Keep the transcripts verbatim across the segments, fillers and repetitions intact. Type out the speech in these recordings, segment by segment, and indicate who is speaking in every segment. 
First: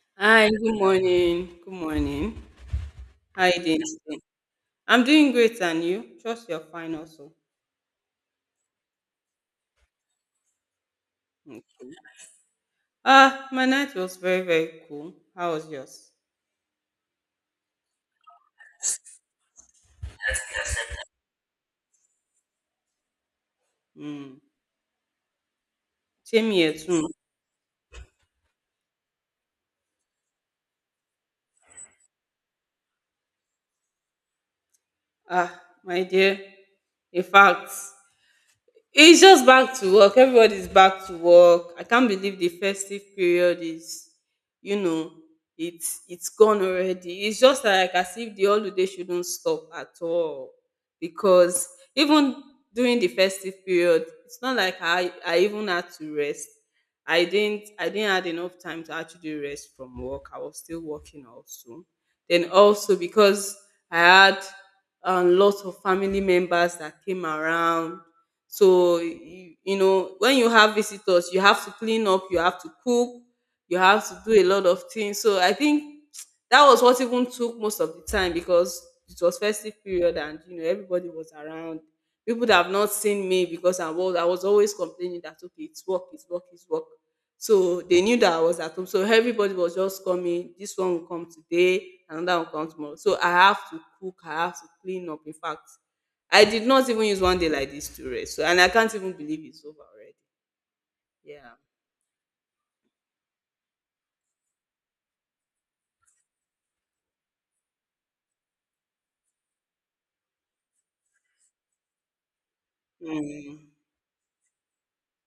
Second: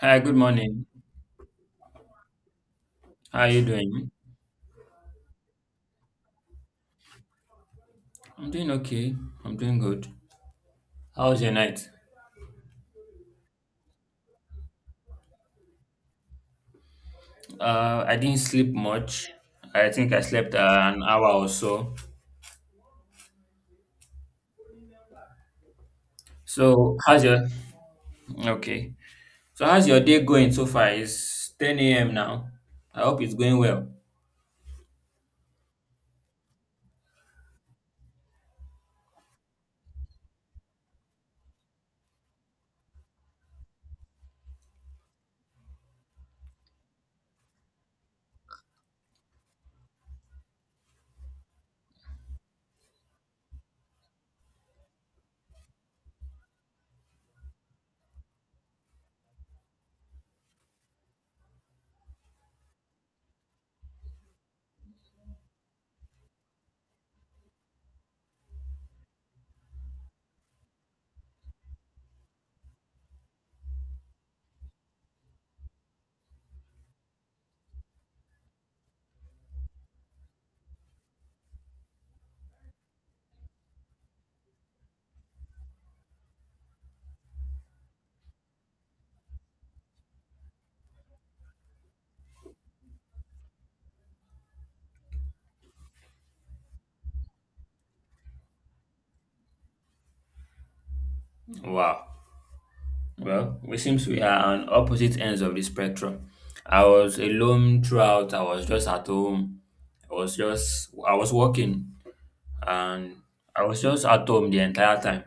Speaker 1: Hi, good
Speaker 2: Hi, good
Speaker 1: morning.
Speaker 2: morning. Good morning.
Speaker 1: How
Speaker 2: How are
Speaker 1: are
Speaker 2: you
Speaker 1: you
Speaker 2: doing
Speaker 1: doing?
Speaker 2: today? I'm doing great, and you? Trust you're fine also.
Speaker 1: I'm doing okay. I'm doing good. How was your
Speaker 2: Mm.
Speaker 1: night?
Speaker 2: Ah, my night was very, very cool. How was yours?
Speaker 1: Uh, I didn't sleep much. I think I slept uh, an hour or so.
Speaker 2: Mm. Same here
Speaker 1: So,
Speaker 2: too.
Speaker 1: how's your okay? So, how's your day going so far? It's ten a m now. I hope it's going well.
Speaker 2: Ah, my dear. In fact, it's just back to work. Everybody's back to work. I can't believe the festive period is, you know, it's it's gone already. It's just like as if the holiday shouldn't stop at all. Because even during the festive period, it's not like I, I even had to rest. I didn't I didn't had enough time to actually rest from work. I was still working also. Then also because I had a lot of family members that came around, so you, you know, when you have visitors, you have to clean up, you have to cook, you have to do a lot of things. So I think that was what even took most of the time because it was festive period and you know everybody was around. People that have not seen me because I was I was always complaining that, okay, it's work, it's work, it's work. So they knew that I was at home. So everybody was just coming. This one will come today, another will come tomorrow. So I have to cook, I have to clean up. In fact, I did not even use one day like this to rest. So, and I can't even believe it's over already. Yeah.
Speaker 1: Wow. Well, we seems we are on opposite ends of the spectrum. I was alone throughout. I was just at home. I was just I was working and I
Speaker 2: Mm.
Speaker 1: was just at home the entire time.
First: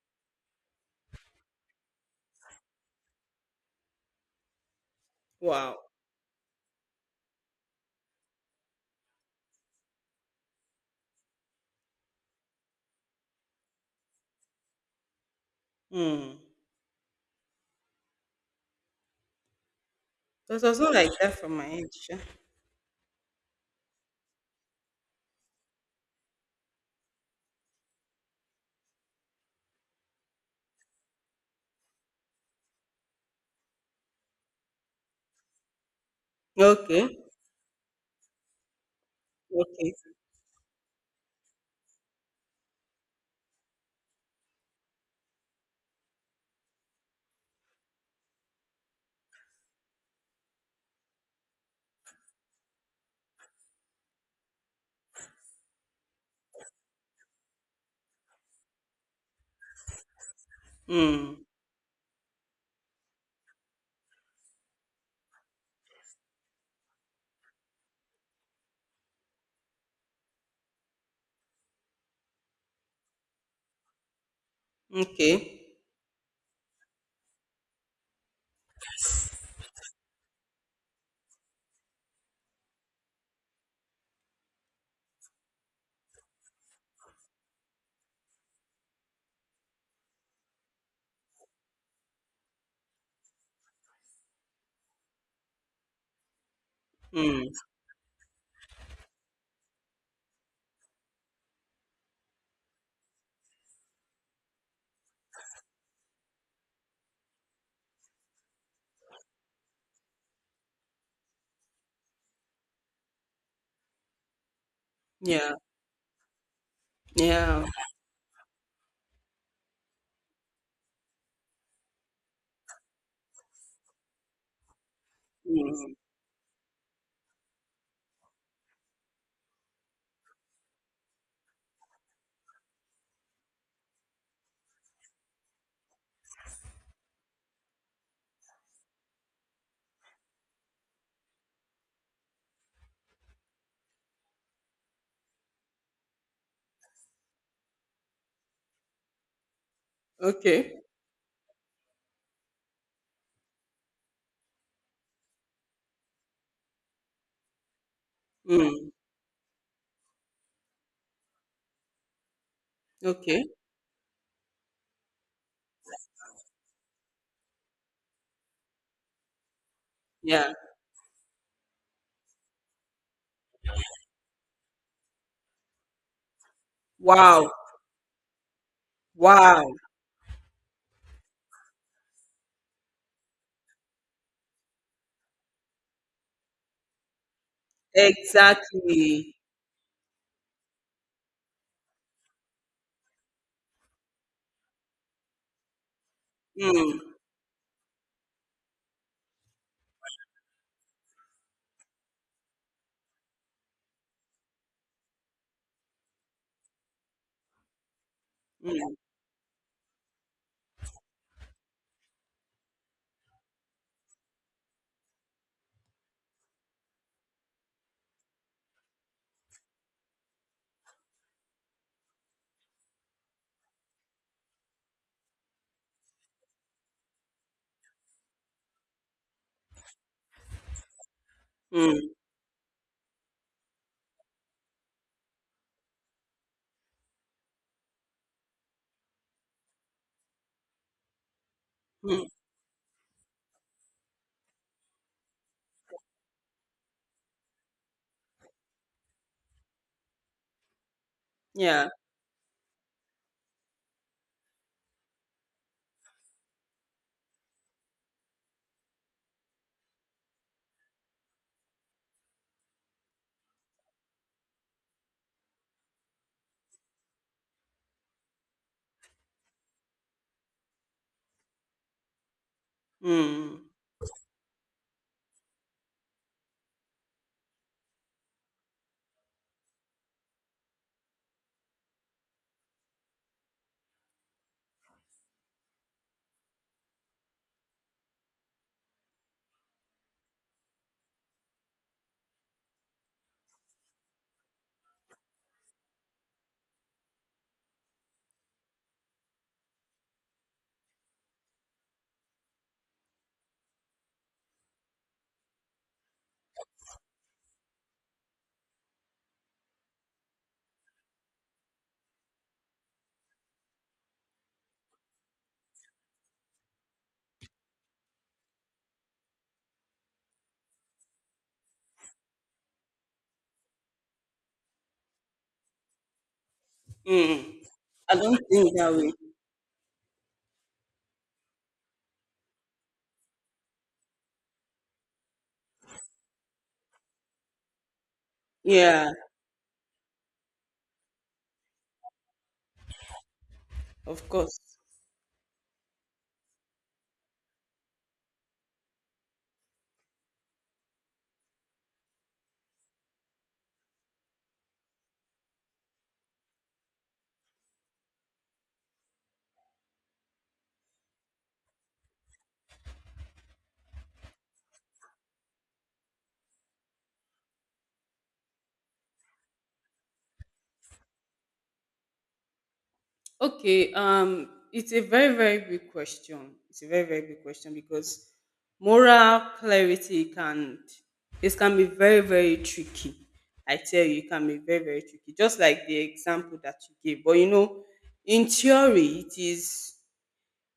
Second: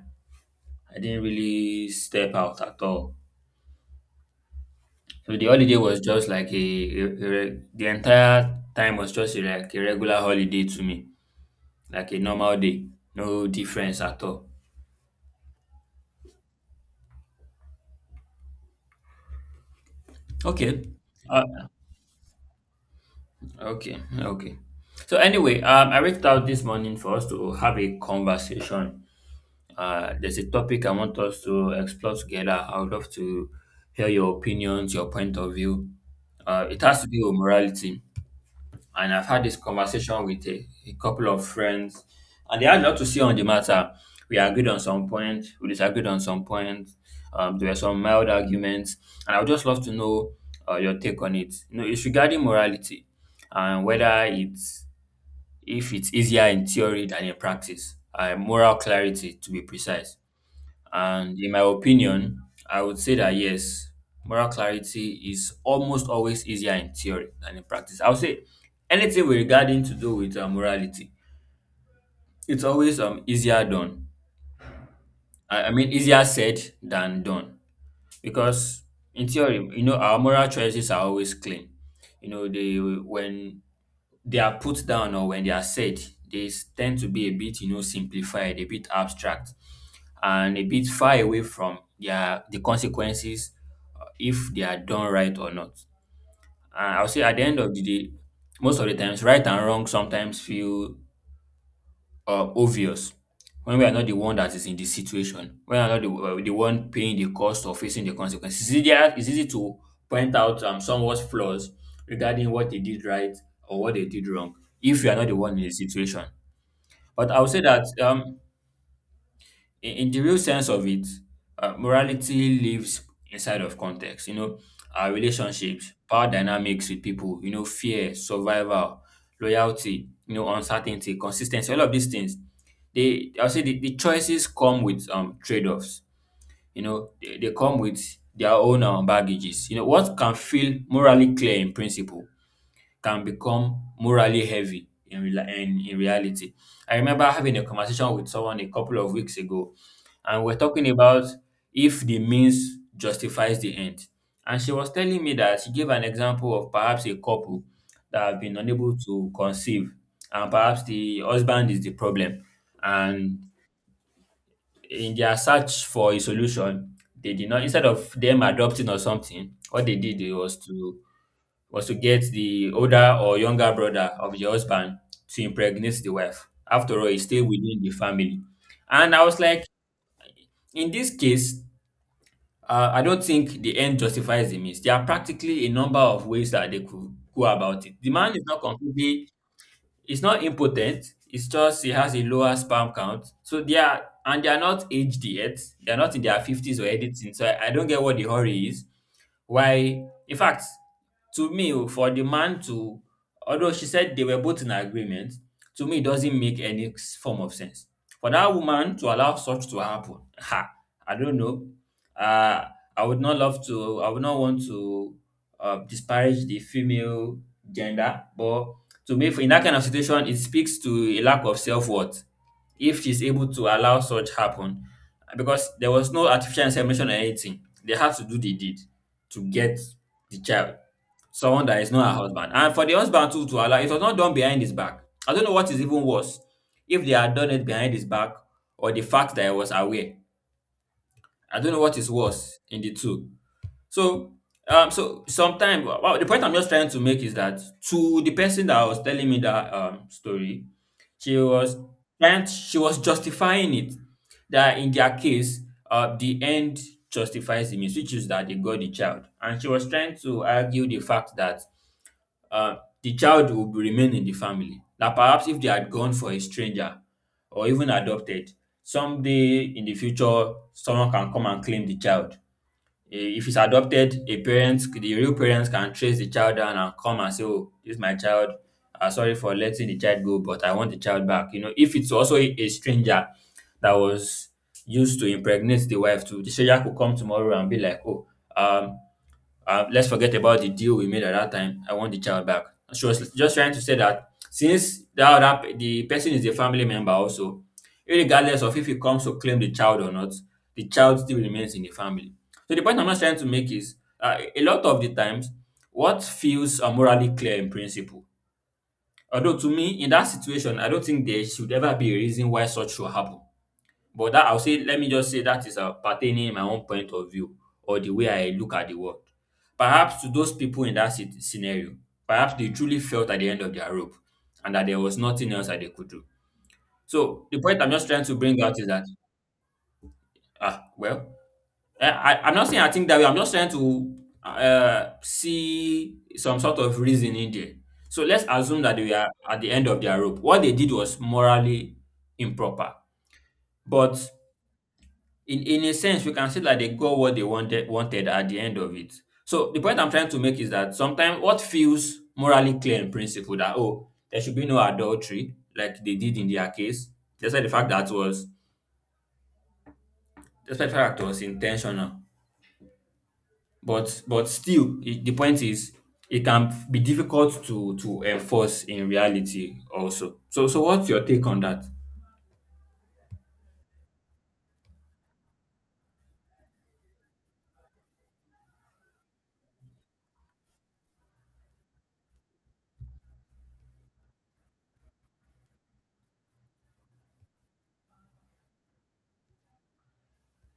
Speaker 1: I didn't really step out at all. So the
Speaker 2: Wow.
Speaker 1: holiday was just like a, a, a re- the entire time was just a, like a regular holiday to me, like a normal day, no difference at all.
Speaker 2: Mm. It was
Speaker 1: Okay,
Speaker 2: not like that from my
Speaker 1: uh,
Speaker 2: end, sha.
Speaker 1: okay, okay. So anyway, um, I reached out this morning for us to have a conversation. Uh, there's a topic I want us to explore together. I would love to hear your opinions, your point of view. Uh, it has to
Speaker 2: Okay.
Speaker 1: do with morality, and I've had this
Speaker 2: Okay.
Speaker 1: conversation with a, a couple of friends, and they had a lot to say on the matter. We agreed on some point, we disagreed on some point. Um, there were some mild arguments, and I would just love to know uh, your take on it. You know, it's regarding morality and whether it's if it's easier in theory than in practice. Uh, moral clarity, to be precise. And
Speaker 2: Mm.
Speaker 1: in my opinion, I would say that yes, moral clarity is almost always easier in theory than in practice. I would say anything with regarding to do with uh, morality, it's always um easier done.
Speaker 2: Okay.
Speaker 1: I, I mean easier said than done because in theory, you know, our moral choices are always clean. You know, they when they are put down or when they are said, they s- tend to be a bit, you know, simplified, a bit abstract, and a bit far away from their the consequences if they are done right or not. And I'll say at the
Speaker 2: Mm.
Speaker 1: end of the day, most of the times, right and wrong sometimes feel uh, obvious when we are not the one that is in the situation, when we are not the, uh, the one paying the cost or facing the consequences. It's easier, it's easy to point out um, someone's flaws regarding what they did right or what they did wrong if you are not the
Speaker 2: Yeah.
Speaker 1: one in the situation. But I would say
Speaker 2: Yeah.
Speaker 1: that um, in, in the real sense of it, uh, morality lives inside of context. You know, our relationships,
Speaker 2: Mm.
Speaker 1: power dynamics with people, you know, fear, survival, loyalty, you know, uncertainty, consistency, all of these things. They, I'll say the, the choices come with um trade offs. You know, they, they come with their own um, baggages. You know, what can feel morally clear in principle can become morally heavy in, rela- in, in reality. I remember having a conversation with someone a couple of weeks ago, and we're
Speaker 2: Okay.
Speaker 1: talking about if the means justifies the end. And she was telling me that she gave an example of perhaps a couple that have been
Speaker 2: Mm.
Speaker 1: unable to conceive, and perhaps the husband is the problem. And
Speaker 2: Okay.
Speaker 1: in their search for a solution, they did not, instead of them adopting or something, what they did
Speaker 2: Yeah.
Speaker 1: was to was to get the older or younger brother of the husband to impregnate the wife. After all, it's still
Speaker 2: Wow.
Speaker 1: within the family. And I was like,
Speaker 2: Wow.
Speaker 1: in this case, uh, I don't think the end justifies the means. There are practically a number of ways that they could go about it. The man is not completely,
Speaker 2: Exactly.
Speaker 1: it's not impotent. It's just he has a lower sperm count. So they are, and they are not aged yet. They are not in their fifties or
Speaker 2: Mm.
Speaker 1: anything. So I, I don't get what the hurry is. Why, in fact, to me, oh, for the man to, although she said they were both in agreement, to me, it doesn't make any s- form of sense. For that
Speaker 2: Mm.
Speaker 1: woman to allow such to happen, ha, I don't know. Uh, I would not love to, I would not want to uh, disparage the female gender, but to me, for- in that kind of situation, it speaks to a lack of self worth if she's able to allow such happen because there was no artificial insemination or anything. They have to do the deed to get the child, someone that is not
Speaker 2: Mm.
Speaker 1: her husband. And for the husband too to allow, it was not done behind his back. I don't know what is even worse, if they had done it behind his back or the fact that I was aware. I don't know what is
Speaker 2: Mm.
Speaker 1: worse in the two. So, um, so sometimes well, the point I'm just trying to make is that to the person that was telling me that um story, she was
Speaker 2: Yeah.
Speaker 1: trying, she was justifying it that in their case, uh, the end justifies the means, which is that they got the child, and she was trying to argue the fact that uh, the child would remain in the family. That perhaps if they had gone for a stranger or even adopted, someday in the future, someone can come and claim the child. Eh, if it's
Speaker 2: Mm.
Speaker 1: adopted, a parent, the real parents can trace the child down and come and say, "Oh, this is my child. Uh, sorry for letting the child go, but I want the child back." You know, if it's also a, a stranger that was used to impregnate the wife, too, the stranger could come tomorrow and be like, "Oh, um, uh, let's forget about the deal we made at that time. I want the child back." She was just trying to say that since that, that pe- the person is a family member also, regardless of if he comes to claim the child or not, the child still remains in the family. So the point I'm just trying to make is, uh, a lot of the times, what feels uh, morally clear in principle. Although to me, in that situation, I don't think there should ever be a reason why such should happen. But that I'll say, let me just say that is uh, pertaining my own point of view or the way I look at the world. Perhaps to those people in that sit- scenario, perhaps they truly felt at the end of their rope and that there was nothing else that they could do. So the
Speaker 2: Mm.
Speaker 1: point I'm just
Speaker 2: I
Speaker 1: trying to
Speaker 2: don't
Speaker 1: bring
Speaker 2: think
Speaker 1: out is
Speaker 2: that
Speaker 1: that,
Speaker 2: way.
Speaker 1: ah, well, I, I- I'm not saying I think that way. I'm just trying to uh, see some sort of reason in there. So let's assume that they
Speaker 2: Yeah.
Speaker 1: were at the end of their rope. What they did was morally improper. But
Speaker 2: Of course.
Speaker 1: in in a sense, we can say that they got what they wanted wanted at the end of it. So the point I'm trying to make is that sometimes what feels morally clear in principle, that oh, there should be no adultery like they did in their case, despite the fact that was despite the fact that was intentional, but but still it, the point is it can be difficult to to enforce in reality also. So, so what's your take on that?
Speaker 2: Okay, um, it's a very, very big question. It's a very, very big question because moral clarity can, it can be very, very tricky. I tell you, it can be very, very tricky. Just like the example that you gave. But you know, in theory, it is,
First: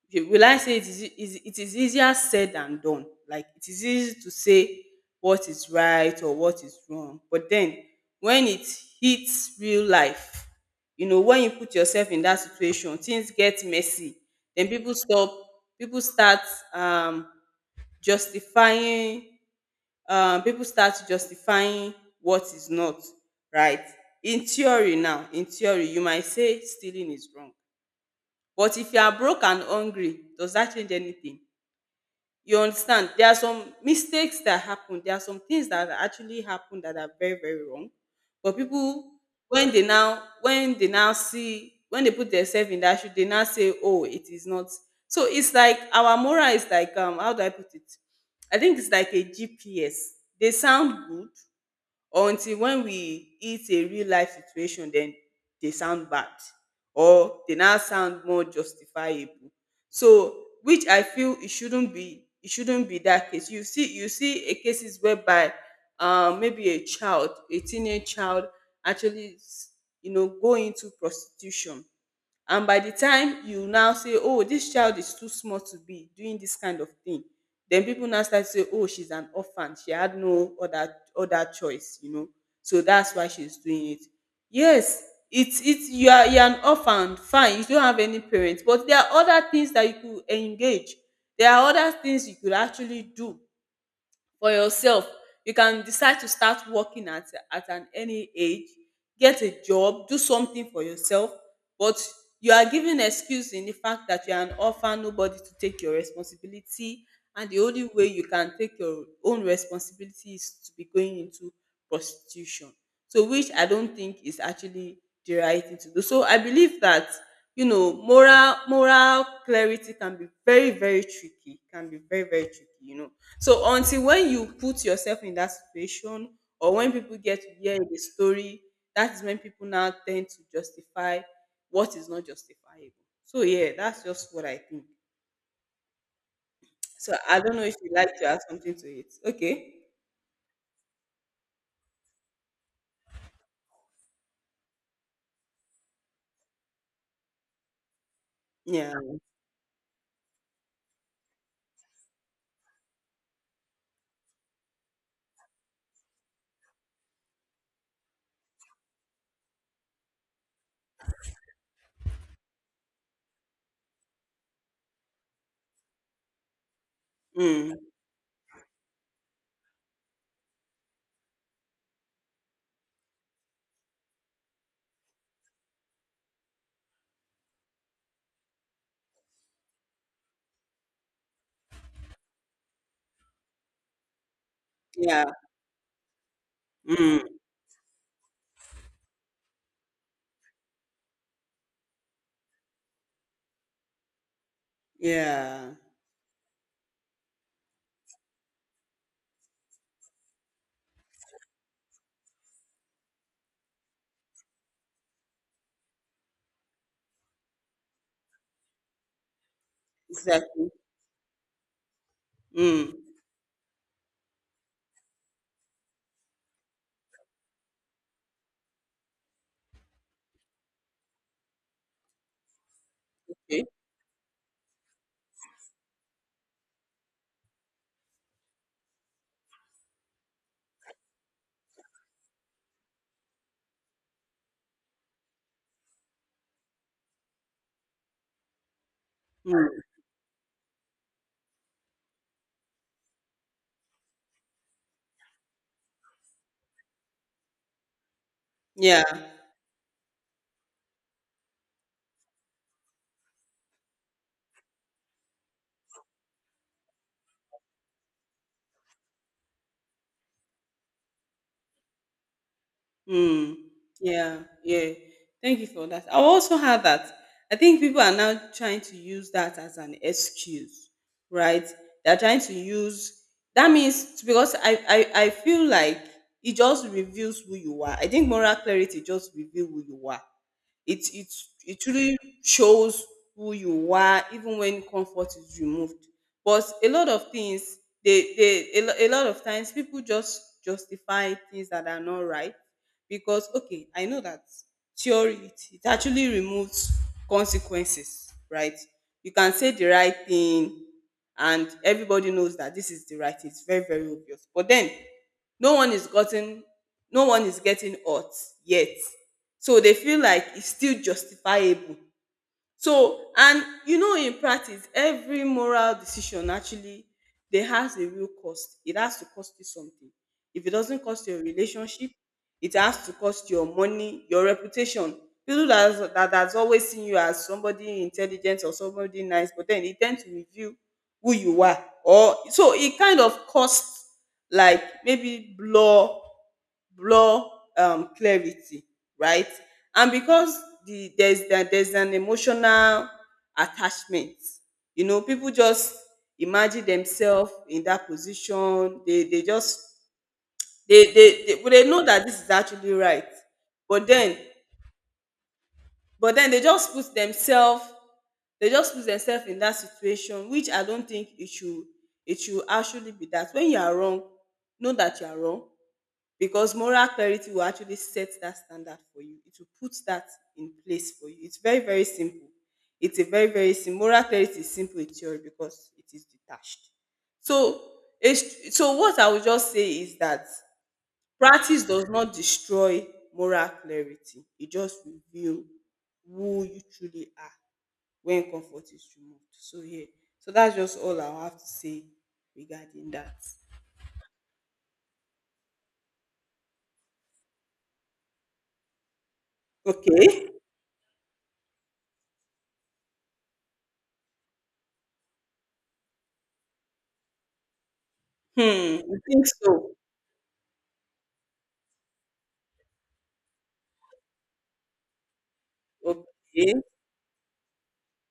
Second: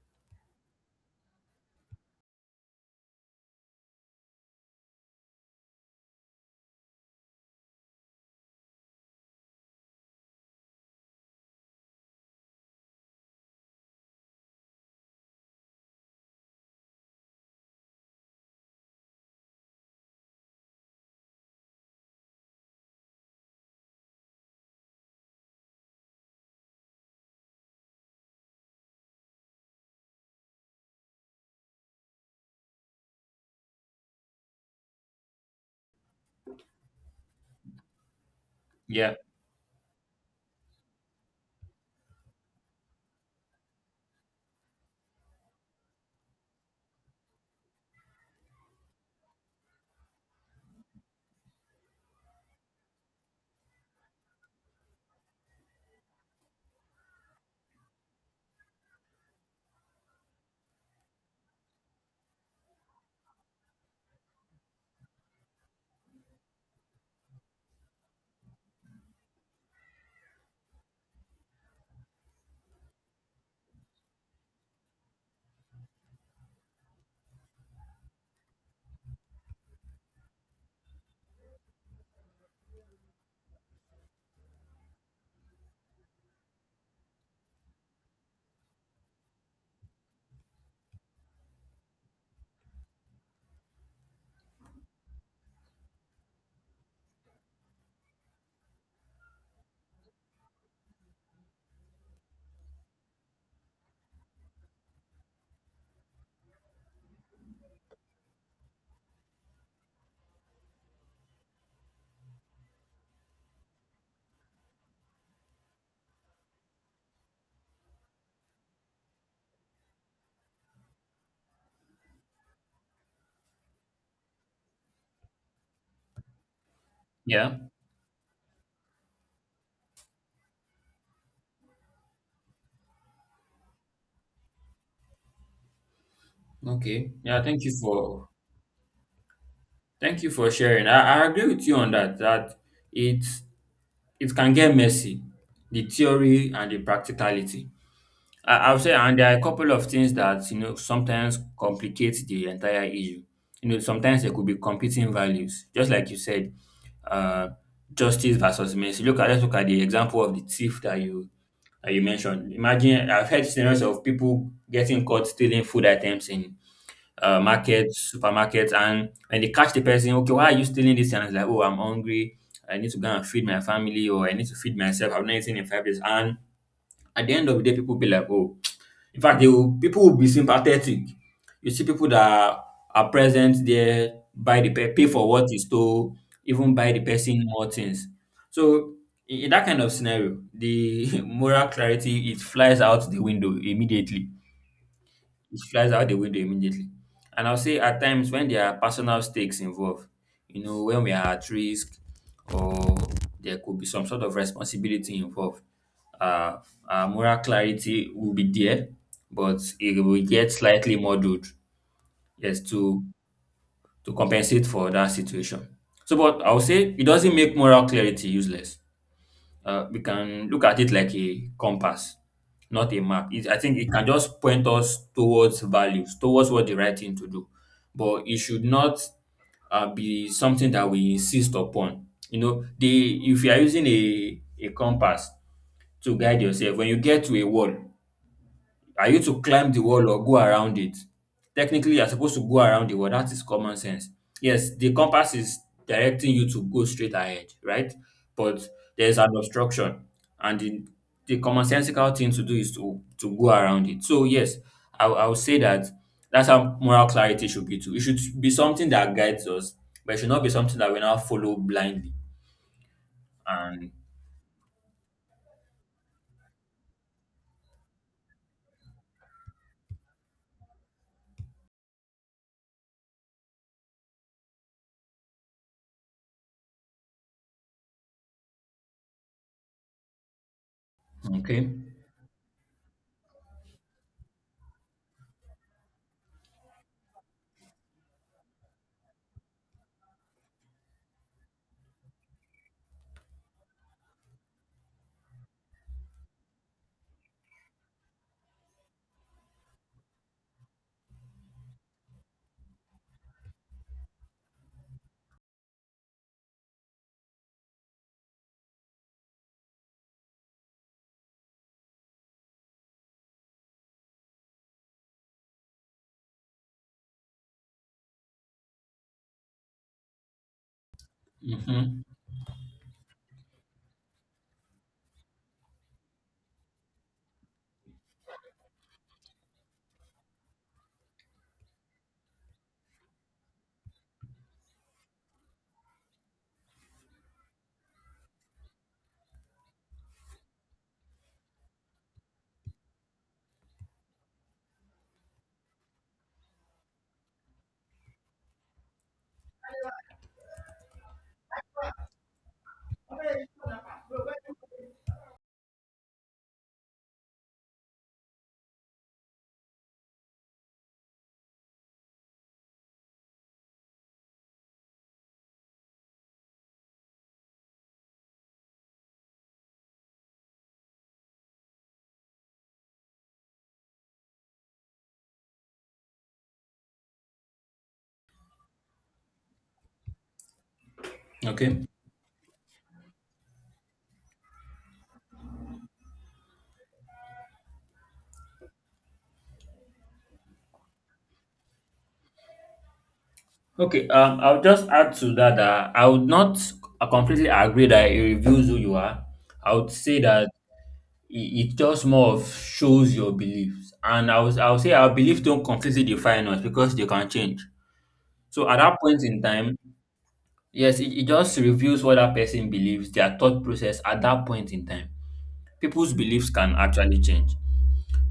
Speaker 2: okay, will I say it is, e, is it is easier said than done? Like, it is easy to say what is right or what is wrong, but then when it hits real life, you know, when you put yourself in that situation, things get messy. Then people stop, people start um, justifying, um, people start justifying what is not right. In theory, now, in theory, you might say stealing is wrong, but if you are broke and hungry, does that change anything? You understand, there are some mistakes that happen, there are some things that actually happen that are very, very wrong, but people
Speaker 1: Yeah,
Speaker 2: when they now, when they now see, when they put themselves in that shoe, they now say, oh, it is not. So it's like our moral is like, um how do I put it? I think it's like a G P S. They sound good, or until when we hit a real life situation, then they sound bad, or they now sound more justifiable. So, which I feel it shouldn't be, it shouldn't be that case. You see, you see a cases whereby, um maybe a child, a teenage child actually, s- you know, go into prostitution, and by the time you now say, oh, this child is too small to be doing this kind of thing, then people now start to say, oh, she's an orphan, she had no other other choice, you know, so that's why she's doing it. Yes, it's it's you are, you're an orphan, fine, you don't have any parents, but there are other things that you could engage, there are other things you could actually do for yourself. You can decide to start working at, at an any age, get a job, do something for yourself. But you are giving excuse in the fact that you are an orphan, nobody to take your responsibility, and the only way you can take your own responsibility is to be going into prostitution. So, which I don't think is actually the right thing to do. So I believe that, you know, moral moral clarity can be very, very tricky, can be very, very tricky, you know. So until when you put yourself in that situation, or when people get to
Speaker 1: yeah.
Speaker 2: hear the story, that is when people now tend to justify what is not justifiable. So yeah, that's just what I think.
Speaker 1: Okay,
Speaker 2: So I
Speaker 1: yeah,
Speaker 2: don't know
Speaker 1: thank you
Speaker 2: if you'd like to
Speaker 1: for
Speaker 2: add something to it. Okay.
Speaker 1: thank you for sharing. I, I agree with you on that. That it it can get messy, the theory and the practicality. I, I'll say,
Speaker 2: Yeah.
Speaker 1: and there are a couple of things that you know sometimes complicate the entire issue. You know, sometimes there could be competing values, just like you said, uh, justice versus mercy. Look at let's look at the example of the thief that you that you mentioned. Imagine I've heard scenarios of people getting caught stealing food items in uh,
Speaker 2: Mm.
Speaker 1: markets, supermarkets, and when they catch the person, okay, why are you stealing this? And it's like, oh, I'm hungry. I need to go and feed my family, or I need to feed myself. I've not eaten in five days. And at the end of the day, people be like, oh, in fact, they will, people will be sympathetic. You see people that are present there, buy the pe- pay
Speaker 2: Yeah.
Speaker 1: for what is stole, even buy the
Speaker 2: Mm.
Speaker 1: person more things. So in in that kind of scenario, the moral clarity it flies out the window immediately, it
Speaker 2: Yeah.
Speaker 1: flies out the window immediately. And I'll say at times when there are personal stakes involved, you know, when we are at risk or there could be some sort of responsibility involved, uh, our moral clarity will be there, but it will get
Speaker 2: Exactly.
Speaker 1: slightly muddled, yes,
Speaker 2: Mm.
Speaker 1: to to compensate for that situation. So, but I'll say it doesn't make moral clarity useless. uh, we can look at it like a compass, not a map. It, I
Speaker 2: Okay.
Speaker 1: think it can just point us towards values, towards what the right thing to do. But it should not uh, be something that we insist upon. You know, the If you are using a, a compass to guide yourself, when you get to a wall, are you to climb the
Speaker 2: Mm.
Speaker 1: wall or go around it? Technically, you're supposed to go around the wall. That is common sense. Yes, the compass is directing you to go straight ahead, right? But
Speaker 2: Yeah.
Speaker 1: there's an obstruction, and the, the commonsensical thing to do is to, to go around it. So, yes, I, I would say that that's how moral clarity should be too. It should be something that guides us, but it should not be something that we now follow blindly.
Speaker 2: Mm.
Speaker 1: And
Speaker 2: Yeah, yeah. Thank you for that. I also had that. I think people are now trying to use that as an excuse, right? They're trying to use that means because I, I I feel like it just reveals who you are. I think moral clarity just reveals who you are. It it
Speaker 1: okay,
Speaker 2: it truly shows who you are even when comfort is removed. But a lot of things, they they a, lo- a lot of times people just justify things that are not right because, okay, I know that theory, it, it actually removes consequences, right? You can say the right thing, and everybody knows that this is the right thing. It's very, very obvious, but then no one is gotten no one is getting hurt yet, so they feel like it's still justifiable. So, and you know, in practice, every moral decision actually dey has a real cost. It has to cost you something. If it doesn't cost your
Speaker 1: mm-hmm.
Speaker 2: relationship, it has to cost your money, your reputation. People that has- that has always seen you as somebody intelligent or somebody nice, but then it tend to reveal who you are. Or so it kind of costs, like, maybe blur, blur um clarity, right? And because the there's that there's an emotional attachment, you know, people just imagine themselves in that position, they they just, they they they, well, they know that this is actually right, but then, but then they just put themselves, they just put themselves in that situation, which I don't think it should. It should actually be that when you are wrong, know that you are wrong, because moral clarity will actually set that standard for you. It will put that in place for you. It's very, very simple. It's a very, very simple, moral clarity is simple in theory because it is detached. So, it's so what I would just say is that practice
Speaker 1: Okay.
Speaker 2: does not destroy moral clarity. It just reveals who you truly are when comfort is removed. So yeah. So that's just all I have to say regarding that.
Speaker 1: Okay, um, I'll just add to that that I would not uh, completely agree that it reveals who you are. I would say that
Speaker 2: Okay.
Speaker 1: it, it just more of shows your beliefs, and I was I would say our beliefs don't completely define us because they can change.
Speaker 2: Hmm.
Speaker 1: So at that
Speaker 2: You
Speaker 1: point in
Speaker 2: think
Speaker 1: time,
Speaker 2: so?
Speaker 1: yes, it, it just reveals what that person believes, their thought process at that point in time. People's beliefs can
Speaker 2: Okay.
Speaker 1: actually change.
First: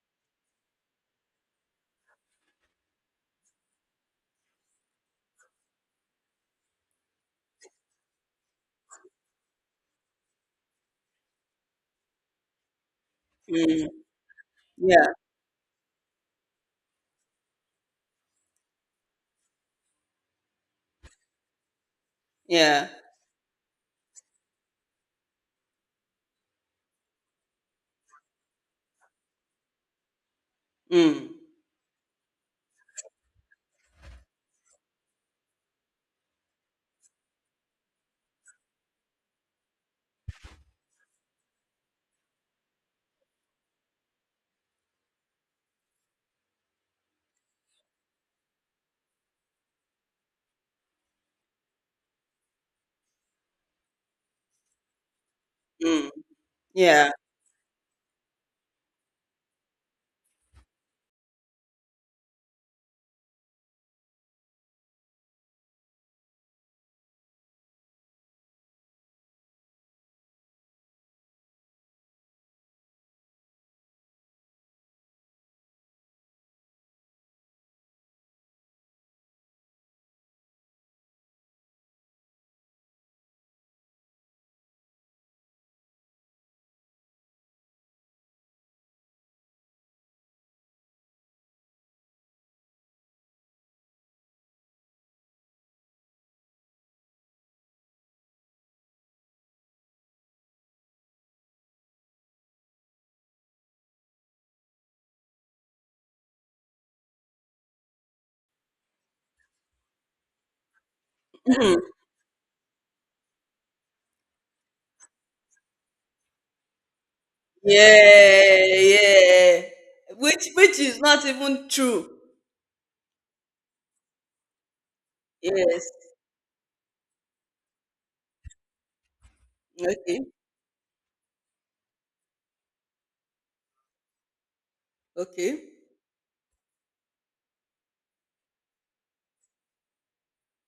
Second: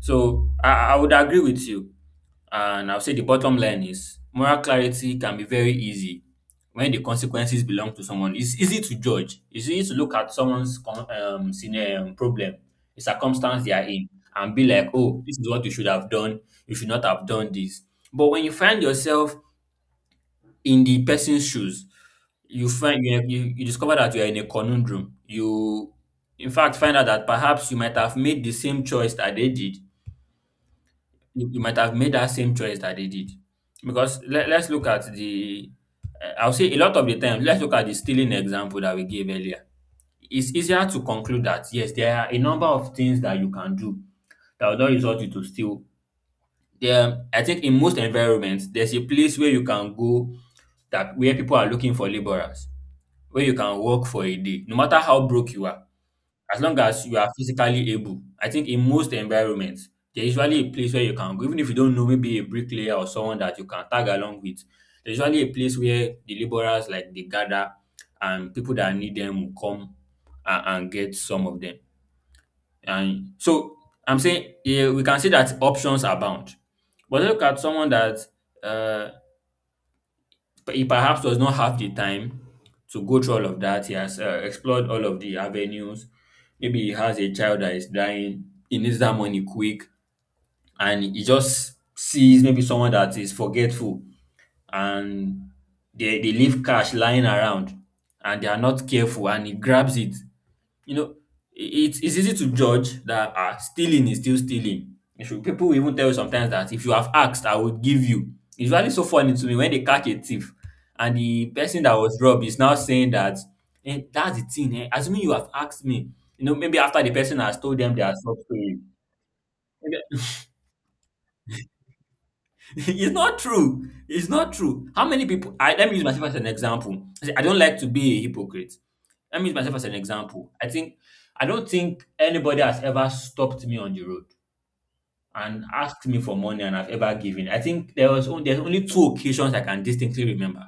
Speaker 1: So I, I would agree with you. And I'll say the bottom line is moral clarity can be very easy when the consequences belong to someone. It's easy to judge. It's easy to look at someone's con- um, scenario, um, problem, the circumstance they are
Speaker 2: Mm,
Speaker 1: in, and be like,
Speaker 2: yeah,
Speaker 1: oh, this is what you should have done. You should not have done this. But when you find yourself in the person's shoes, you
Speaker 2: yeah.
Speaker 1: find you, you, you discover that you are in a conundrum. You, in fact, find out that perhaps you might have made the same choice that they did,
Speaker 2: Mm,
Speaker 1: you, you might have made that same choice that they did. Because let, let's look at the, uh, I'll say a lot of the time, let's look at the stealing example that we gave earlier. It's easier to conclude that, yes, there are a number of things that you can do that will not result you to steal. There, I think in most environments, there's a place where you can go that where people are looking for laborers, where you can work for a day, no matter how broke you are
Speaker 2: mm,
Speaker 1: as long as
Speaker 2: yeah.
Speaker 1: you are physically able. I think in most environments, there's usually a place where you can go, even if you don't know, maybe a bricklayer or someone that you can tag along with. There's usually a place where the laborers like they gather and people that need them will come and, and get some of them. And so I'm saying yeah, we can see that options abound. But look at someone that uh, but he perhaps does not have the time to go through all of that. He has uh, explored all of the avenues. Maybe he has a child that is dying. He needs that money quick, and he just sees maybe someone that is forgetful, and they they leave cash lying around, and they are not careful, and he grabs it, you know, it, it's easy to judge that ah, stealing is still stealing. You should, people will even tell you sometimes that if you have asked, I would give you. It's really so funny to me when they catch a thief and the
Speaker 2: Mhm.
Speaker 1: person that was robbed is now saying that, eh, that's the thing, eh? Assuming you have asked me, you know, maybe after the person has told them their sob
Speaker 2: Yeah,
Speaker 1: story.
Speaker 2: yeah. Which which is not even true.
Speaker 1: It's not true. It's not true. How many people? I
Speaker 2: Yes.
Speaker 1: Let me use myself as an example. I say, I don't like to be a hypocrite. Let me use myself as an
Speaker 2: Okay.
Speaker 1: example. I think I don't think anybody has ever stopped me on the road and
Speaker 2: Okay.
Speaker 1: asked me for money and I've ever given. I think there was only, there's only two occasions I can distinctly remember.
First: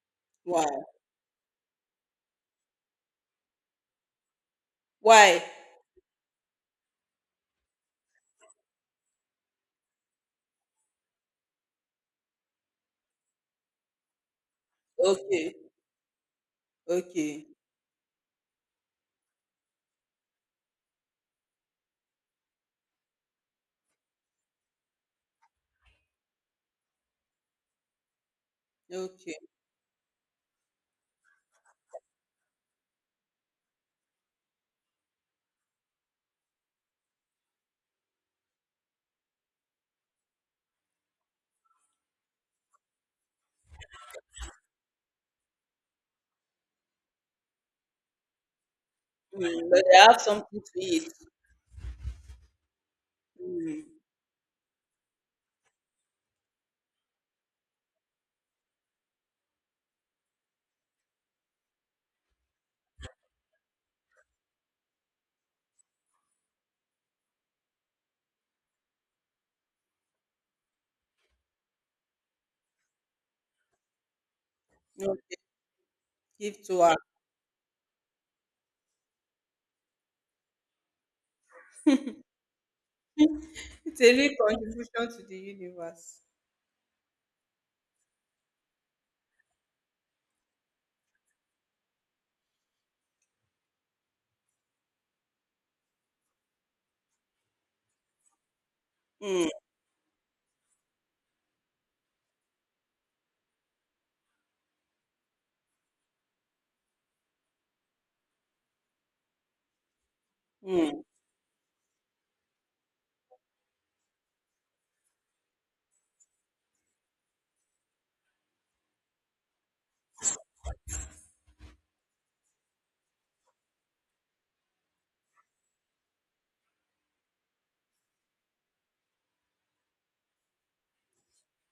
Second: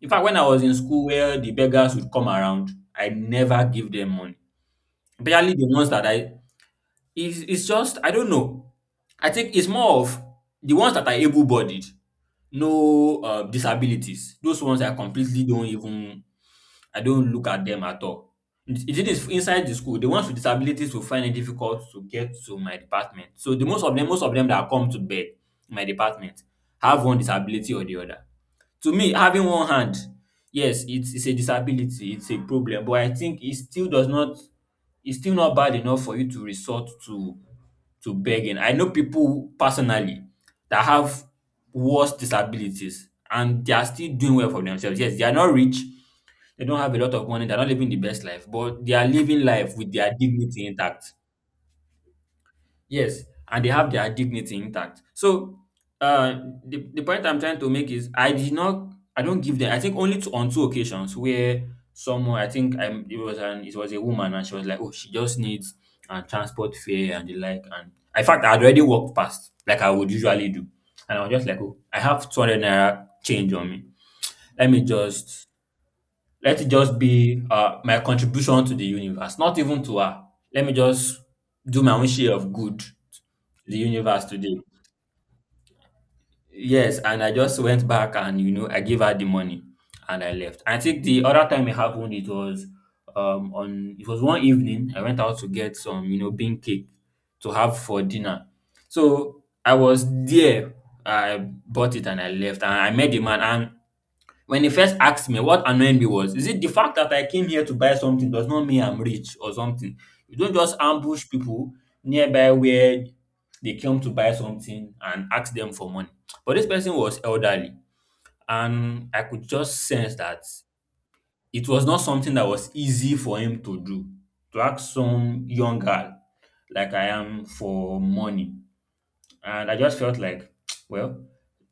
Speaker 1: In fact, when I was in
Speaker 2: Why?
Speaker 1: school where the beggars would come around, I never give them money.
Speaker 2: Why?
Speaker 1: Especially the ones that I It's, it's just, I don't know. I think it's more of the ones that are able bodied, no uh, disabilities. Those ones I completely
Speaker 2: Okay.
Speaker 1: don't even, I don't
Speaker 2: Okay.
Speaker 1: look at them at all. It it is inside the school. The ones with disabilities will find it difficult to get to my department. So the most of them, most of them that come to bed, my department, have one disability or the other. To me,
Speaker 2: Okay.
Speaker 1: having one hand, yes, it's it's a disability, it's a problem, but I think it still does not, it's still not bad enough for you to resort to to begging. I know people personally that have worse disabilities and they are still doing well for themselves. Yes, they are not rich, they don't have a lot of money, they're not living the best life, but they are living
Speaker 2: Mm,
Speaker 1: life
Speaker 2: but
Speaker 1: with
Speaker 2: they
Speaker 1: their
Speaker 2: have something
Speaker 1: dignity
Speaker 2: to eat.
Speaker 1: intact. Yes, and they
Speaker 2: Mm,
Speaker 1: have their dignity intact. So uh, the, the point I'm trying to make is I did not I don't give them. I think only to, on two occasions where someone, I think I it was an, it was a woman and she was like, oh, she just needs uh, transport fare and the like, and in fact I had already walked past like I would usually do. And I was just like, oh, I have two hundred naira change on me. Let me
Speaker 2: okay.
Speaker 1: just let
Speaker 2: Give
Speaker 1: it
Speaker 2: to her.
Speaker 1: just be uh, my contribution to the universe, not even to her. Let me just do my own share of good to the
Speaker 2: It's a
Speaker 1: universe
Speaker 2: real
Speaker 1: today.
Speaker 2: contribution to the universe.
Speaker 1: Yes, and I just went back and you know I gave her the money and I left. I think the other time it happened it was, um on it was one evening I went out to get some, you know, bean cake to have for dinner. So
Speaker 2: Mm,
Speaker 1: I was there. I bought it and I left and I met the man, and when he first asked me, what annoyed me was, is it the fact that I came here to buy something does not mean I'm rich or something? You don't just
Speaker 2: mm,
Speaker 1: ambush people nearby where they came to buy something and ask them for money. But this person was elderly, and I could just sense that it was not something that was easy for him to do, to ask some young girl like I am for money. And I just felt like, well,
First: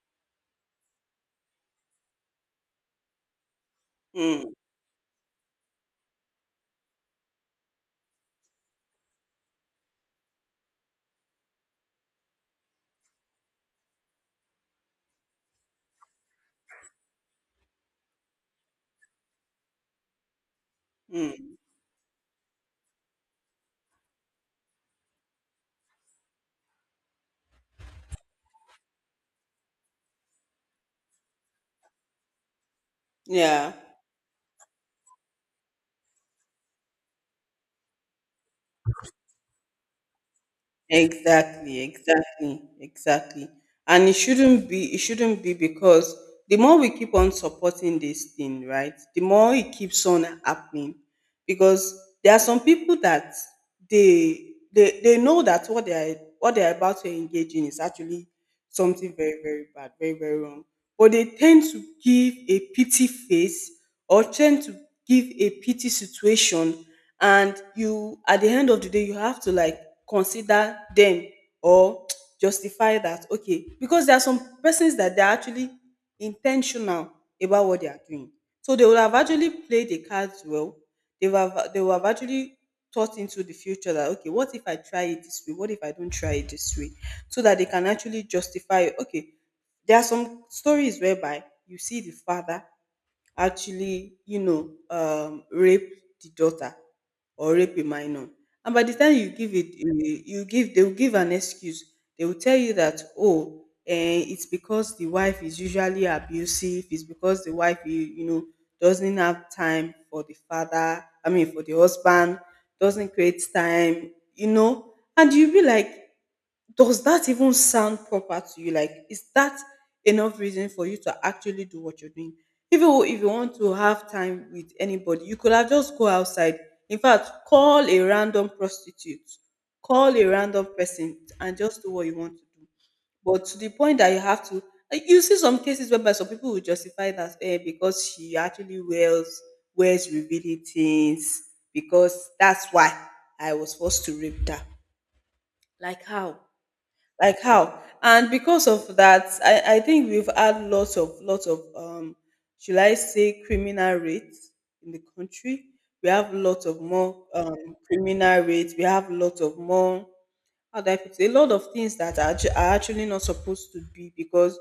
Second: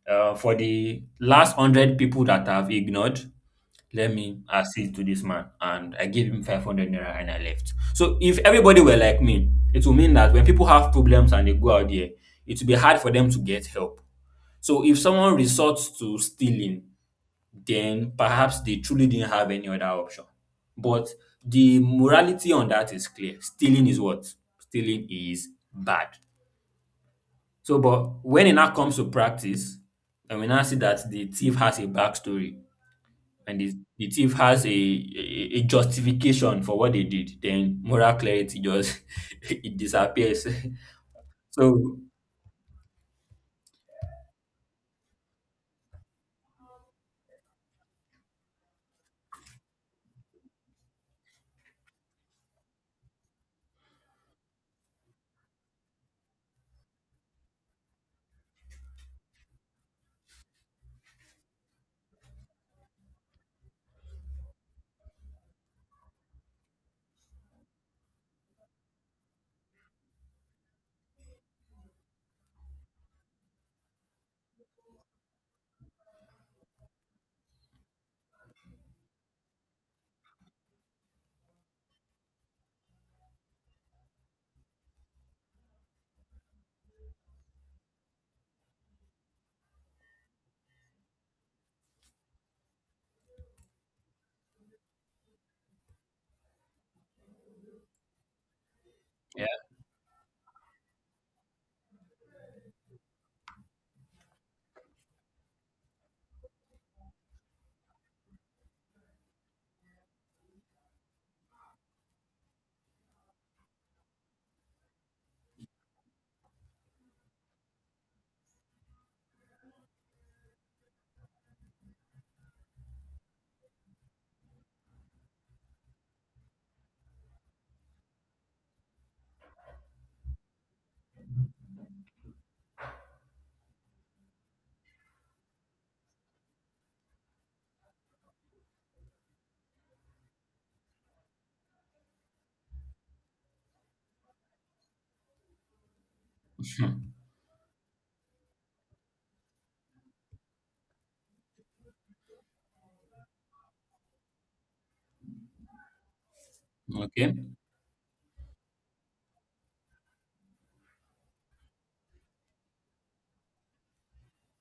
Speaker 1: uh, for the last hundred people that I've ignored, let me
Speaker 2: mm,
Speaker 1: assist to this man. And I gave him five hundred naira and I left. So if everybody were like me, it will mean that when people have problems and they go out there, it will be hard for them to get help. So if someone resorts to stealing, then perhaps they truly didn't have any other option. But
Speaker 2: mm.
Speaker 1: the morality on that is clear. Stealing is what? Stealing is bad. So, but when it now comes to practice, and we now see that the thief has a backstory and
Speaker 2: Yeah.
Speaker 1: the, the thief has a, a, a justification for what they did, then moral clarity just it disappears.
Speaker 2: Exactly,
Speaker 1: So
Speaker 2: exactly, exactly. And it shouldn't be, it shouldn't be, because the more we keep on supporting this thing, right, the more it keeps on happening. Because there are some people that they they, they know that what they are, what they are about to engage in is actually something very, very bad, very, very wrong. But they tend to give a pity face, or tend to give a pity situation, and you at the end of the day you have to, like, consider them, or justify that, okay, because there are some persons that they're actually intentional about what they are doing. So they will have actually played the cards well. They would have they will have actually thought into the future that, okay, what if I try it this way, what if I don't try it this way, so that they can actually justify. Okay, there are some stories whereby you see the father actually, you know, um, rape the daughter or rape a minor. And by the time you
Speaker 1: yeah.
Speaker 2: give it, you you give, they will give an excuse. They will tell you that, oh, eh, it's because the wife is usually abusive. It's because the wife, you, you know, doesn't have time for the father. I mean, for the husband, doesn't create time, you know. And you be like, does that even sound proper to you? Like, is that enough reason for you to actually do what you're doing? Even if you if you want to have time with anybody, you could have just go outside. In fact, call a random prostitute, call a random person, and just do what you want to do. But to the point that you have to, like, you see some cases whereby some people will justify that, eh, because she actually wears, wears revealing things, because that's why I was forced to rape her. Like how?
Speaker 1: Mhm.
Speaker 2: Like how? And because of that i i think we've had lots of lots of um should I say criminal rates in the country. We have lots of more
Speaker 1: Okay,
Speaker 2: um criminal rates, we have lots of more, how do I put it, a lot of things that are, actu- are actually not supposed to be. Because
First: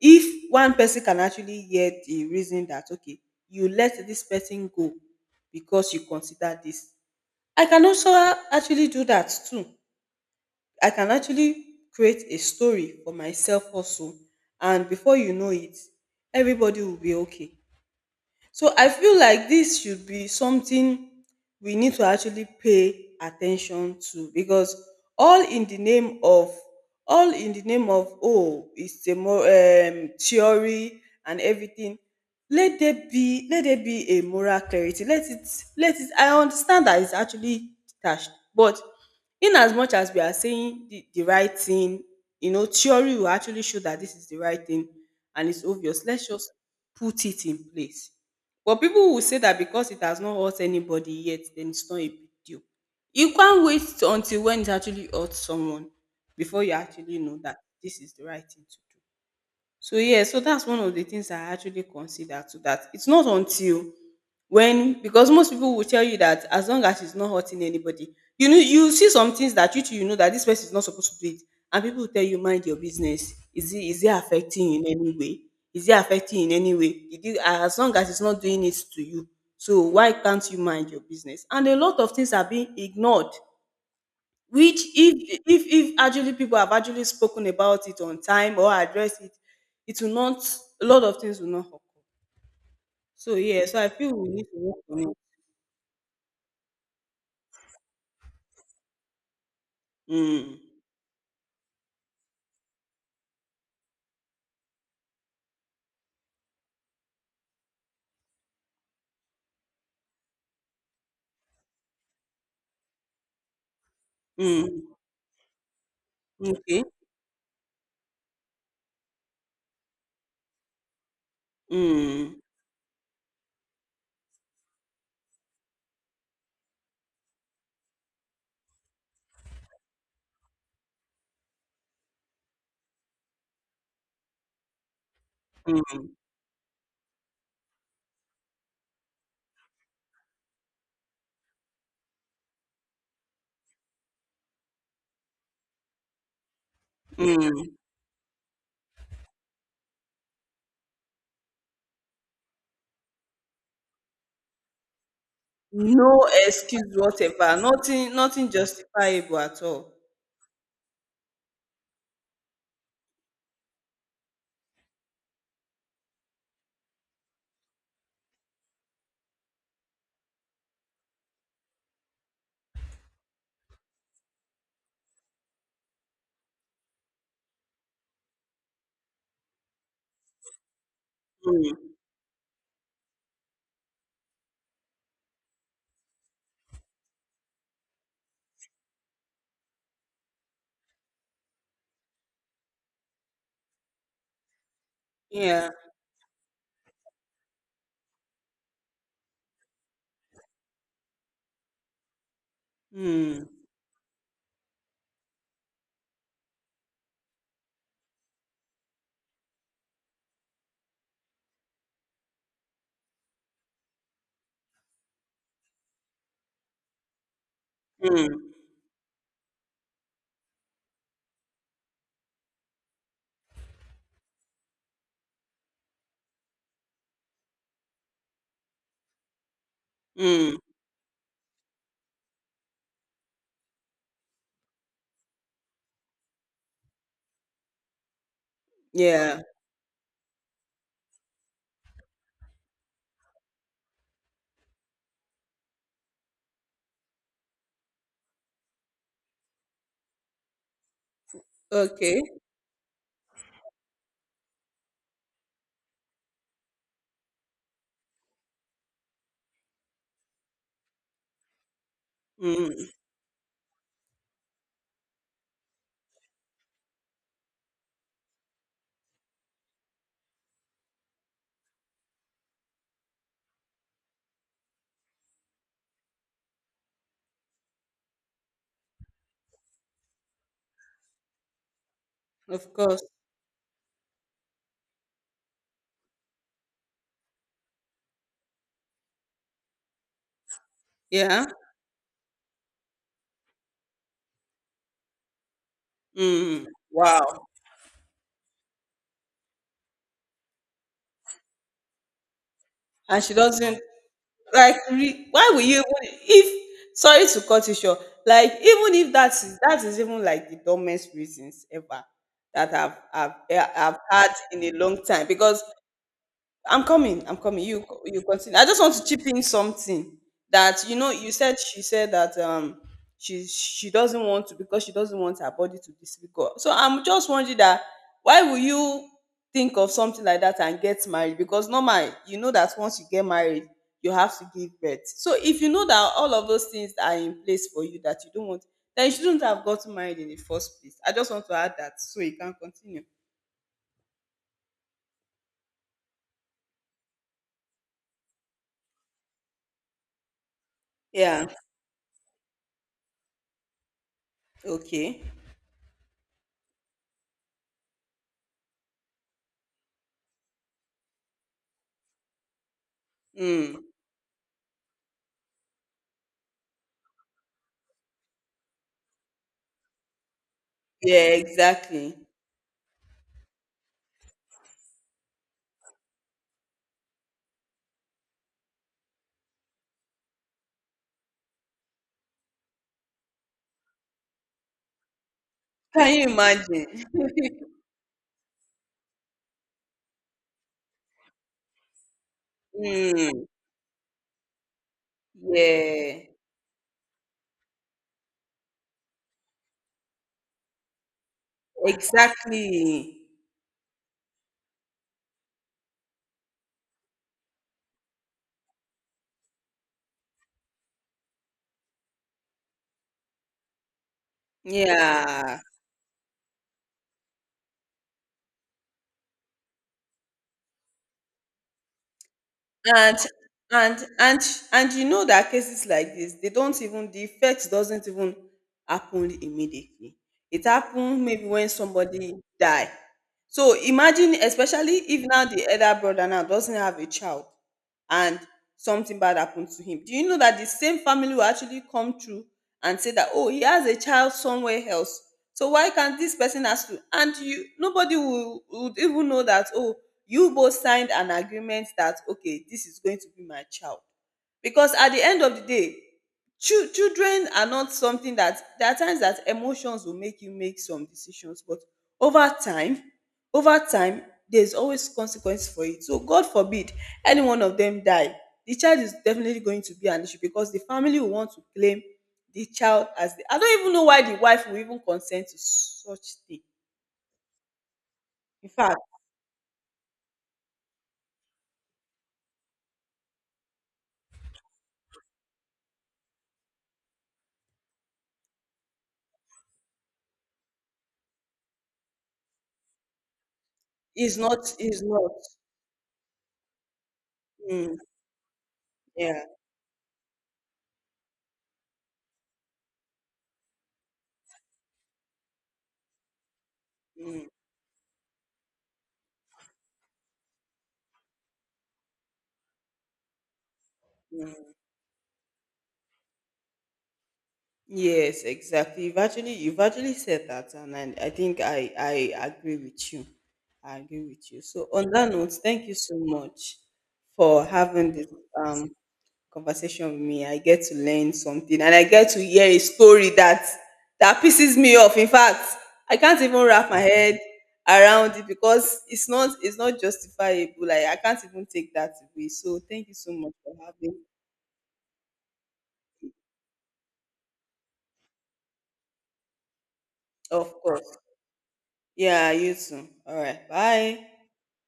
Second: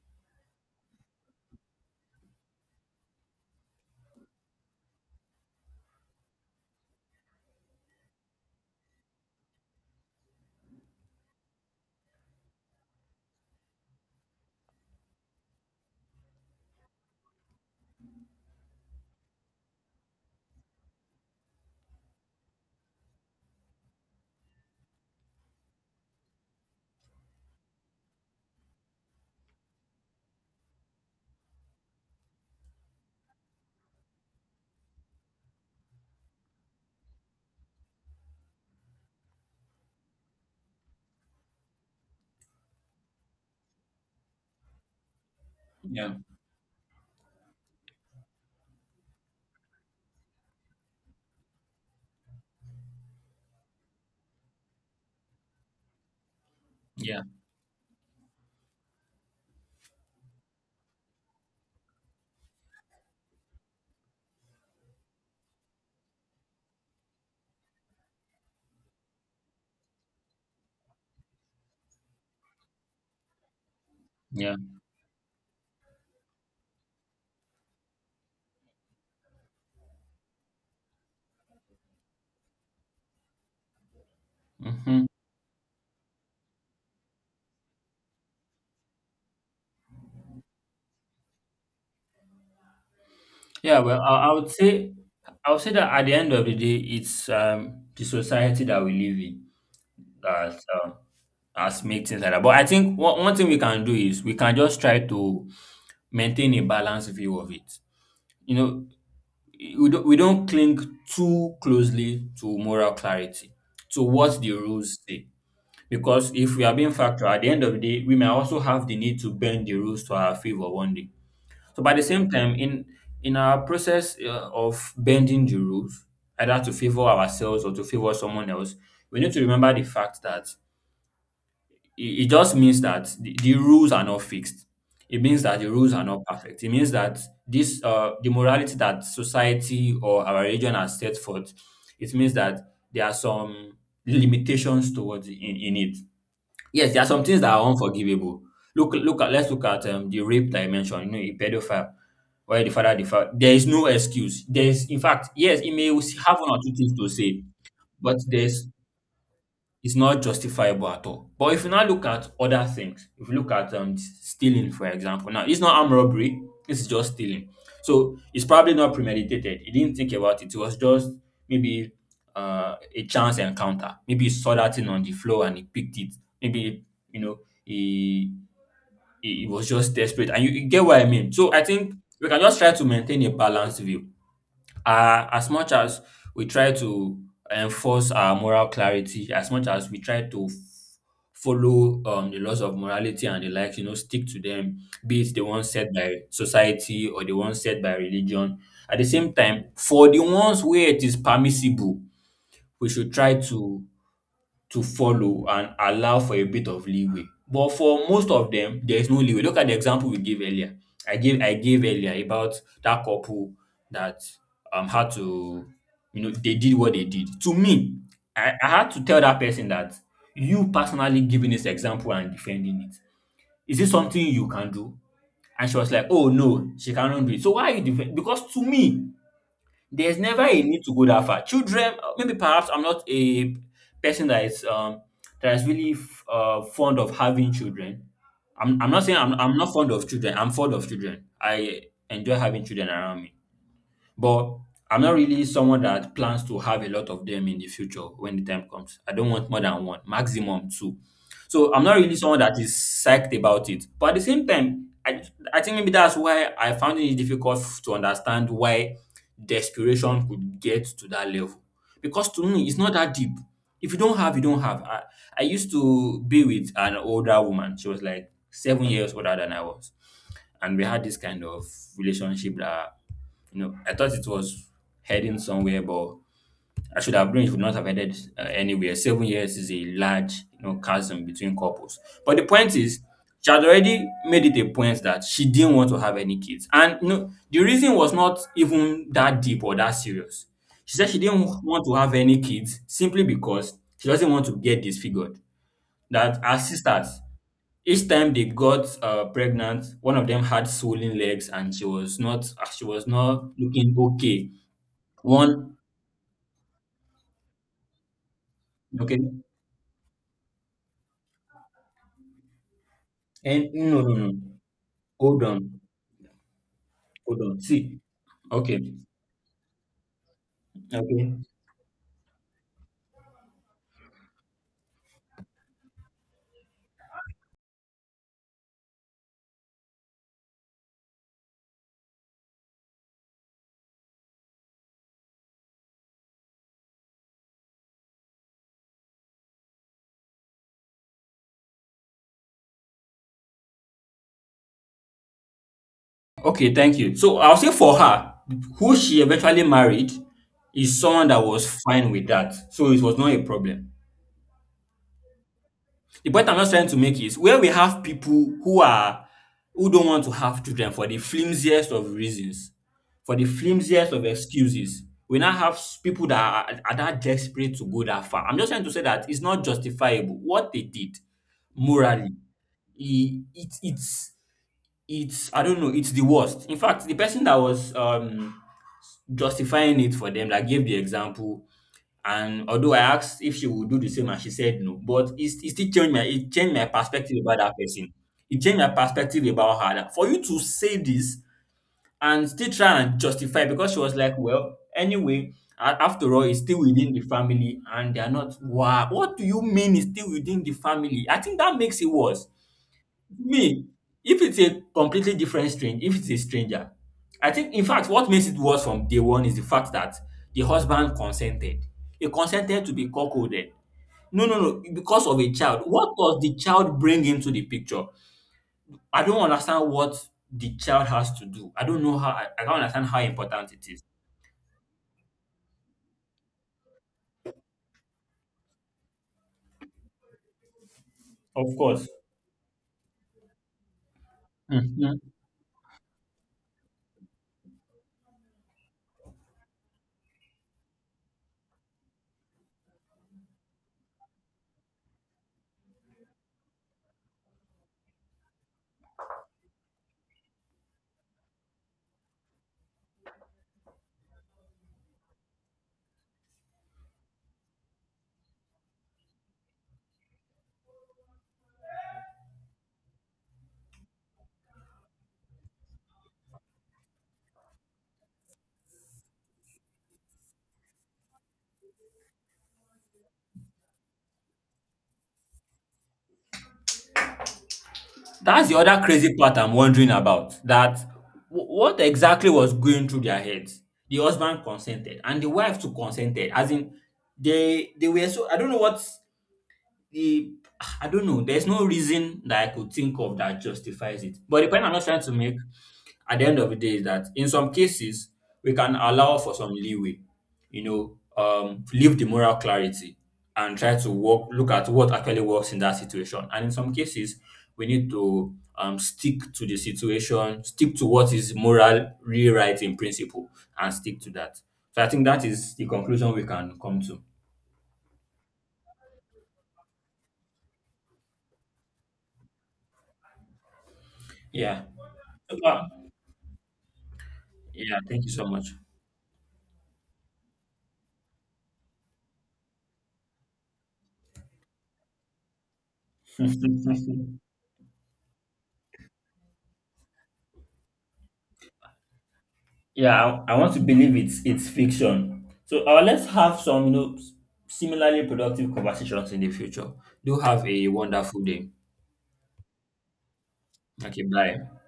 Speaker 2: if one person can actually hear the reason that, okay, you let this person go because you consider this, I can also actually do that too. I can actually create a story for myself also, and before you know it everybody will be okay. So I feel like this should be something we need to actually pay attention to, because all in the name of, all in the name of, oh it's a more um, theory and everything. Let there be, let there be a moral clarity. Let it let it. I understand that it's actually detached, but in as much as we are saying the, the right thing, you know, theory will actually show that this is the right thing, and it's obvious.
Speaker 1: yeah,
Speaker 2: Let's just put it in place. But people will say that because it has not hurt anybody yet, then it's not a big deal. You can't wait until when it actually hurts someone before you actually
Speaker 1: yeah,
Speaker 2: know that this is the right thing to do. So yeah, so that's one of the things I actually consider to that. It's not until when, because most people will tell you that as long as it's not hurting anybody, you know, you see some things that you too, you know, that this person is not supposed to do it, and people will tell you mind your business. Is it is it
Speaker 1: yeah,
Speaker 2: affecting you in any way? Is it affecting you in any way? Did you, as long as it's not doing it to you, so why can't you mind your business? And a lot of things are being ignored, which
Speaker 1: hmm,
Speaker 2: if if if actually people have actually spoken about it on time or addressed it, it will not a lot of things will not occur. So yeah,
Speaker 1: yeah.
Speaker 2: so I
Speaker 1: Well,
Speaker 2: feel
Speaker 1: I,
Speaker 2: we
Speaker 1: I
Speaker 2: need
Speaker 1: would
Speaker 2: to work
Speaker 1: say
Speaker 2: on it.
Speaker 1: I would say that at the end of the day, it's um, the society that we live in
Speaker 2: Mm,
Speaker 1: that um, has made things like that. But I think one, one thing we can do is we can just try to maintain a balanced view of it. You know, we don't, we don't cling too closely to moral clarity, to what the
Speaker 2: mm,
Speaker 1: rules say. Because if we are
Speaker 2: okay.
Speaker 1: being factual, at the end of the day, we may also have the need to bend the rules to our favor one day. So, by the same
Speaker 2: Mm,
Speaker 1: time, in in our process uh, of bending the rules, either to favor ourselves or to favor someone else, we need to remember the fact that it, it just means that the, the rules are not fixed. It means that the rules are
Speaker 2: mm,
Speaker 1: not perfect. It means that this uh, the morality that society or our religion has set forth. It means that there are some limitations towards in, in it. Yes, there are some things that are
Speaker 2: mm.
Speaker 1: unforgivable. Look, look at, let's look at um, the rape that I mentioned. You know, a pedophile, where the father, the father. There is no excuse. There is, in fact, yes, he may
Speaker 2: No
Speaker 1: have one or two things
Speaker 2: excuse
Speaker 1: to say,
Speaker 2: whatever. Nothing
Speaker 1: but
Speaker 2: nothing
Speaker 1: there's,
Speaker 2: justifiable at all.
Speaker 1: it's not justifiable at all. But if you now look at other things, if you look at um, stealing, for example, now it's not armed robbery, it's just stealing. So it's probably not premeditated. He didn't think about it. It was just maybe uh, a chance encounter. Maybe he saw that thing on the floor and he picked it. Maybe, you know, he, he, he was just desperate. And you, you get what I mean. So I
Speaker 2: Mm,
Speaker 1: think we can just try to maintain a balanced view, uh, as much as we try to enforce our moral clarity, as much as we try to f- follow um, the laws of morality and the likes, you know, stick to them, be it the
Speaker 2: yeah.
Speaker 1: ones set by society or the ones set by religion. At the same time, for the ones where it is permissible, we should try
Speaker 2: Mm,
Speaker 1: to to follow and allow for a bit of leeway. But for most of them, there is no leeway. Look at the example we gave earlier. I gave I gave earlier about that couple that um had to, you know, they did what they did. To me, I,
Speaker 2: mm,
Speaker 1: I had to tell that person that you personally giving this example and defending it. Is it something you can do? And she was like, oh no, she cannot do it. So why are you defend? Because to me, there's never
Speaker 2: mm.
Speaker 1: a need to go that far. Children, uh, maybe perhaps I'm not a person that is um that is really f- uh, fond of having children. I'm, I'm not saying I'm,
Speaker 2: Yeah.
Speaker 1: I'm not fond of children. I'm fond of children. I enjoy having children around me. But I'm not really someone that plans to have a lot of them in the future when the time comes. I don't want more than one, maximum two. So I'm not really
Speaker 2: Okay.
Speaker 1: someone that is psyched about it. But at the same time, I, I think maybe that's why I found it difficult to understand why desperation could get to that level. Because to me, it's
Speaker 2: Mm,
Speaker 1: not that deep. If you don't have, you don't have. I, I used to be with an older woman. She was like seven years older than I was, and we had this kind of relationship that you know I thought it was heading somewhere, but I should have known it would not have headed uh, anywhere. Seven years is a large you know chasm between couples. But the
Speaker 2: of
Speaker 1: point is,
Speaker 2: course.
Speaker 1: she had already made it a point that she didn't want to have any kids, and you know the reason was not even that deep or that serious. She said she didn't
Speaker 2: Yeah.
Speaker 1: want to have any kids simply because she doesn't want to get disfigured. That her
Speaker 2: Mm,
Speaker 1: sisters,
Speaker 2: wow.
Speaker 1: each time they got uh, pregnant, one of them had swollen legs, and she was not uh, she was
Speaker 2: And she
Speaker 1: not
Speaker 2: doesn't,
Speaker 1: looking okay.
Speaker 2: like, re, why will you,
Speaker 1: One.
Speaker 2: even if, sorry to cut you short, like even if
Speaker 1: Okay,
Speaker 2: that is, that is even like the dumbest reasons ever that I've I've
Speaker 1: and
Speaker 2: eh, I've
Speaker 1: no, no, no,
Speaker 2: had in a long time,
Speaker 1: hold on,
Speaker 2: because I'm coming. I'm
Speaker 1: hold on,
Speaker 2: coming. You
Speaker 1: see.
Speaker 2: co- you continue. I
Speaker 1: Okay.
Speaker 2: just want to chip in something that, you know. You
Speaker 1: Okay,
Speaker 2: said she said that um she she doesn't want to, because she doesn't want her body to be difficult. So I'm just wondering that why will you think of something like that and get married? Because normal, you know that once you get married, you have to give birth. So if you know that all of those things are in place for you that you don't want, then you shouldn't have gotten married in the first place. I just want to add that so you can continue.
Speaker 1: okay, thank you. So I'll say for her who she eventually married is someone that
Speaker 2: Yeah.
Speaker 1: was fine with that, so it was not a problem.
Speaker 2: Okay.
Speaker 1: The point I'm just trying to make is where we have people who are who don't want to have children for the flimsiest of reasons, for the
Speaker 2: Mm.
Speaker 1: flimsiest of excuses. We now have s- people that are, are that desperate to go that far. I'm just trying to say that it's not justifiable what they did
Speaker 2: Yeah, exactly.
Speaker 1: morally. It It, it's it's I don't know. It's the worst. In fact, the person that was um, justifying it for them that gave the example, and although I asked if she would do the same and she said no, but it, it still changed
Speaker 2: Can
Speaker 1: my
Speaker 2: you
Speaker 1: it changed
Speaker 2: imagine?
Speaker 1: my perspective about that person. It changed my perspective about her. That for you to say this and still try and
Speaker 2: Mm,
Speaker 1: justify, because she was like, well, anyway, a-
Speaker 2: yeah,
Speaker 1: after all, it's still within the family, and they are not. Wow, what do you mean? It's still within the family? I think that makes it worse.
Speaker 2: exactly.
Speaker 1: Me, if it's a completely different strange, if it's a stranger, I think in fact what makes it worse from day one is the fact that the husband consented. He consented to be cuckolded. No, no, no, because of a
Speaker 2: Yeah.
Speaker 1: child. What does the child bring into the picture? I don't understand what the child has to do. I don't know how I, I don't understand
Speaker 2: and
Speaker 1: how important it
Speaker 2: and
Speaker 1: is.
Speaker 2: and and you know that cases like this, they don't even, the effect doesn't even happen immediately, it happen maybe when
Speaker 1: Of course.
Speaker 2: somebody die. So imagine, especially
Speaker 1: Mhm.
Speaker 2: if now the elder brother now doesn't have a child and something bad happen to him, do you know that the same family will actually come through and say that, oh, he has a child somewhere else, so why can't this person has to. And you, nobody will would even know that, oh, you both signed an agreement that, okay, this is going to be my child. Because at the end of the day, chil children are not something that, there are times that emotions will make you make some decisions, but over time, over time, there's always consequence for it. So god forbid any one of them die, the child is definitely going to be an issue because the family will want to claim the child as the, I don't even know why the wife will even consent to such thing. In
Speaker 1: That's the
Speaker 2: fact,
Speaker 1: other crazy part I'm wondering about. That w- what exactly was going through their heads? The husband consented, and the wife too consented. As in, they they were, so I don't know what the I don't know. There's no reason that I could think of that justifies
Speaker 2: it's
Speaker 1: it. But
Speaker 2: not
Speaker 1: the point I'm
Speaker 2: it's
Speaker 1: not trying
Speaker 2: not
Speaker 1: to make at the end of the day is that in some
Speaker 2: mm,
Speaker 1: cases we can allow
Speaker 2: yeah.
Speaker 1: for some leeway, you know um leave the moral clarity and try to work look at what actually works in that situation, and in some cases
Speaker 2: Mm,
Speaker 1: we need to um stick to the situation, stick to what is moral rewrite in principle, and stick to that. So I think that is the conclusion we can come to,
Speaker 2: yes, exactly. You've actually, you've actually said that, and I, I think I I agree with you. I agree with you.
Speaker 1: yeah.
Speaker 2: So on that note,
Speaker 1: So
Speaker 2: thank you so much for
Speaker 1: yeah,
Speaker 2: having
Speaker 1: thank
Speaker 2: this
Speaker 1: you so much.
Speaker 2: um conversation with me. I get to learn something, and I get to hear a story that, that pisses me off. In fact, I can't even wrap my head around it, because it's not it's not justifiable. Like I can't even take that away. So thank you so
Speaker 1: Yeah,
Speaker 2: much
Speaker 1: I, I want
Speaker 2: for
Speaker 1: to believe
Speaker 2: having.
Speaker 1: it's it's fiction. So, uh, let's have some, you know, s- similarly productive conversations in the future. Do have
Speaker 2: Of
Speaker 1: a
Speaker 2: course.
Speaker 1: wonderful day.
Speaker 2: Yeah, you too. All right.
Speaker 1: Okay,
Speaker 2: Bye.
Speaker 1: bye.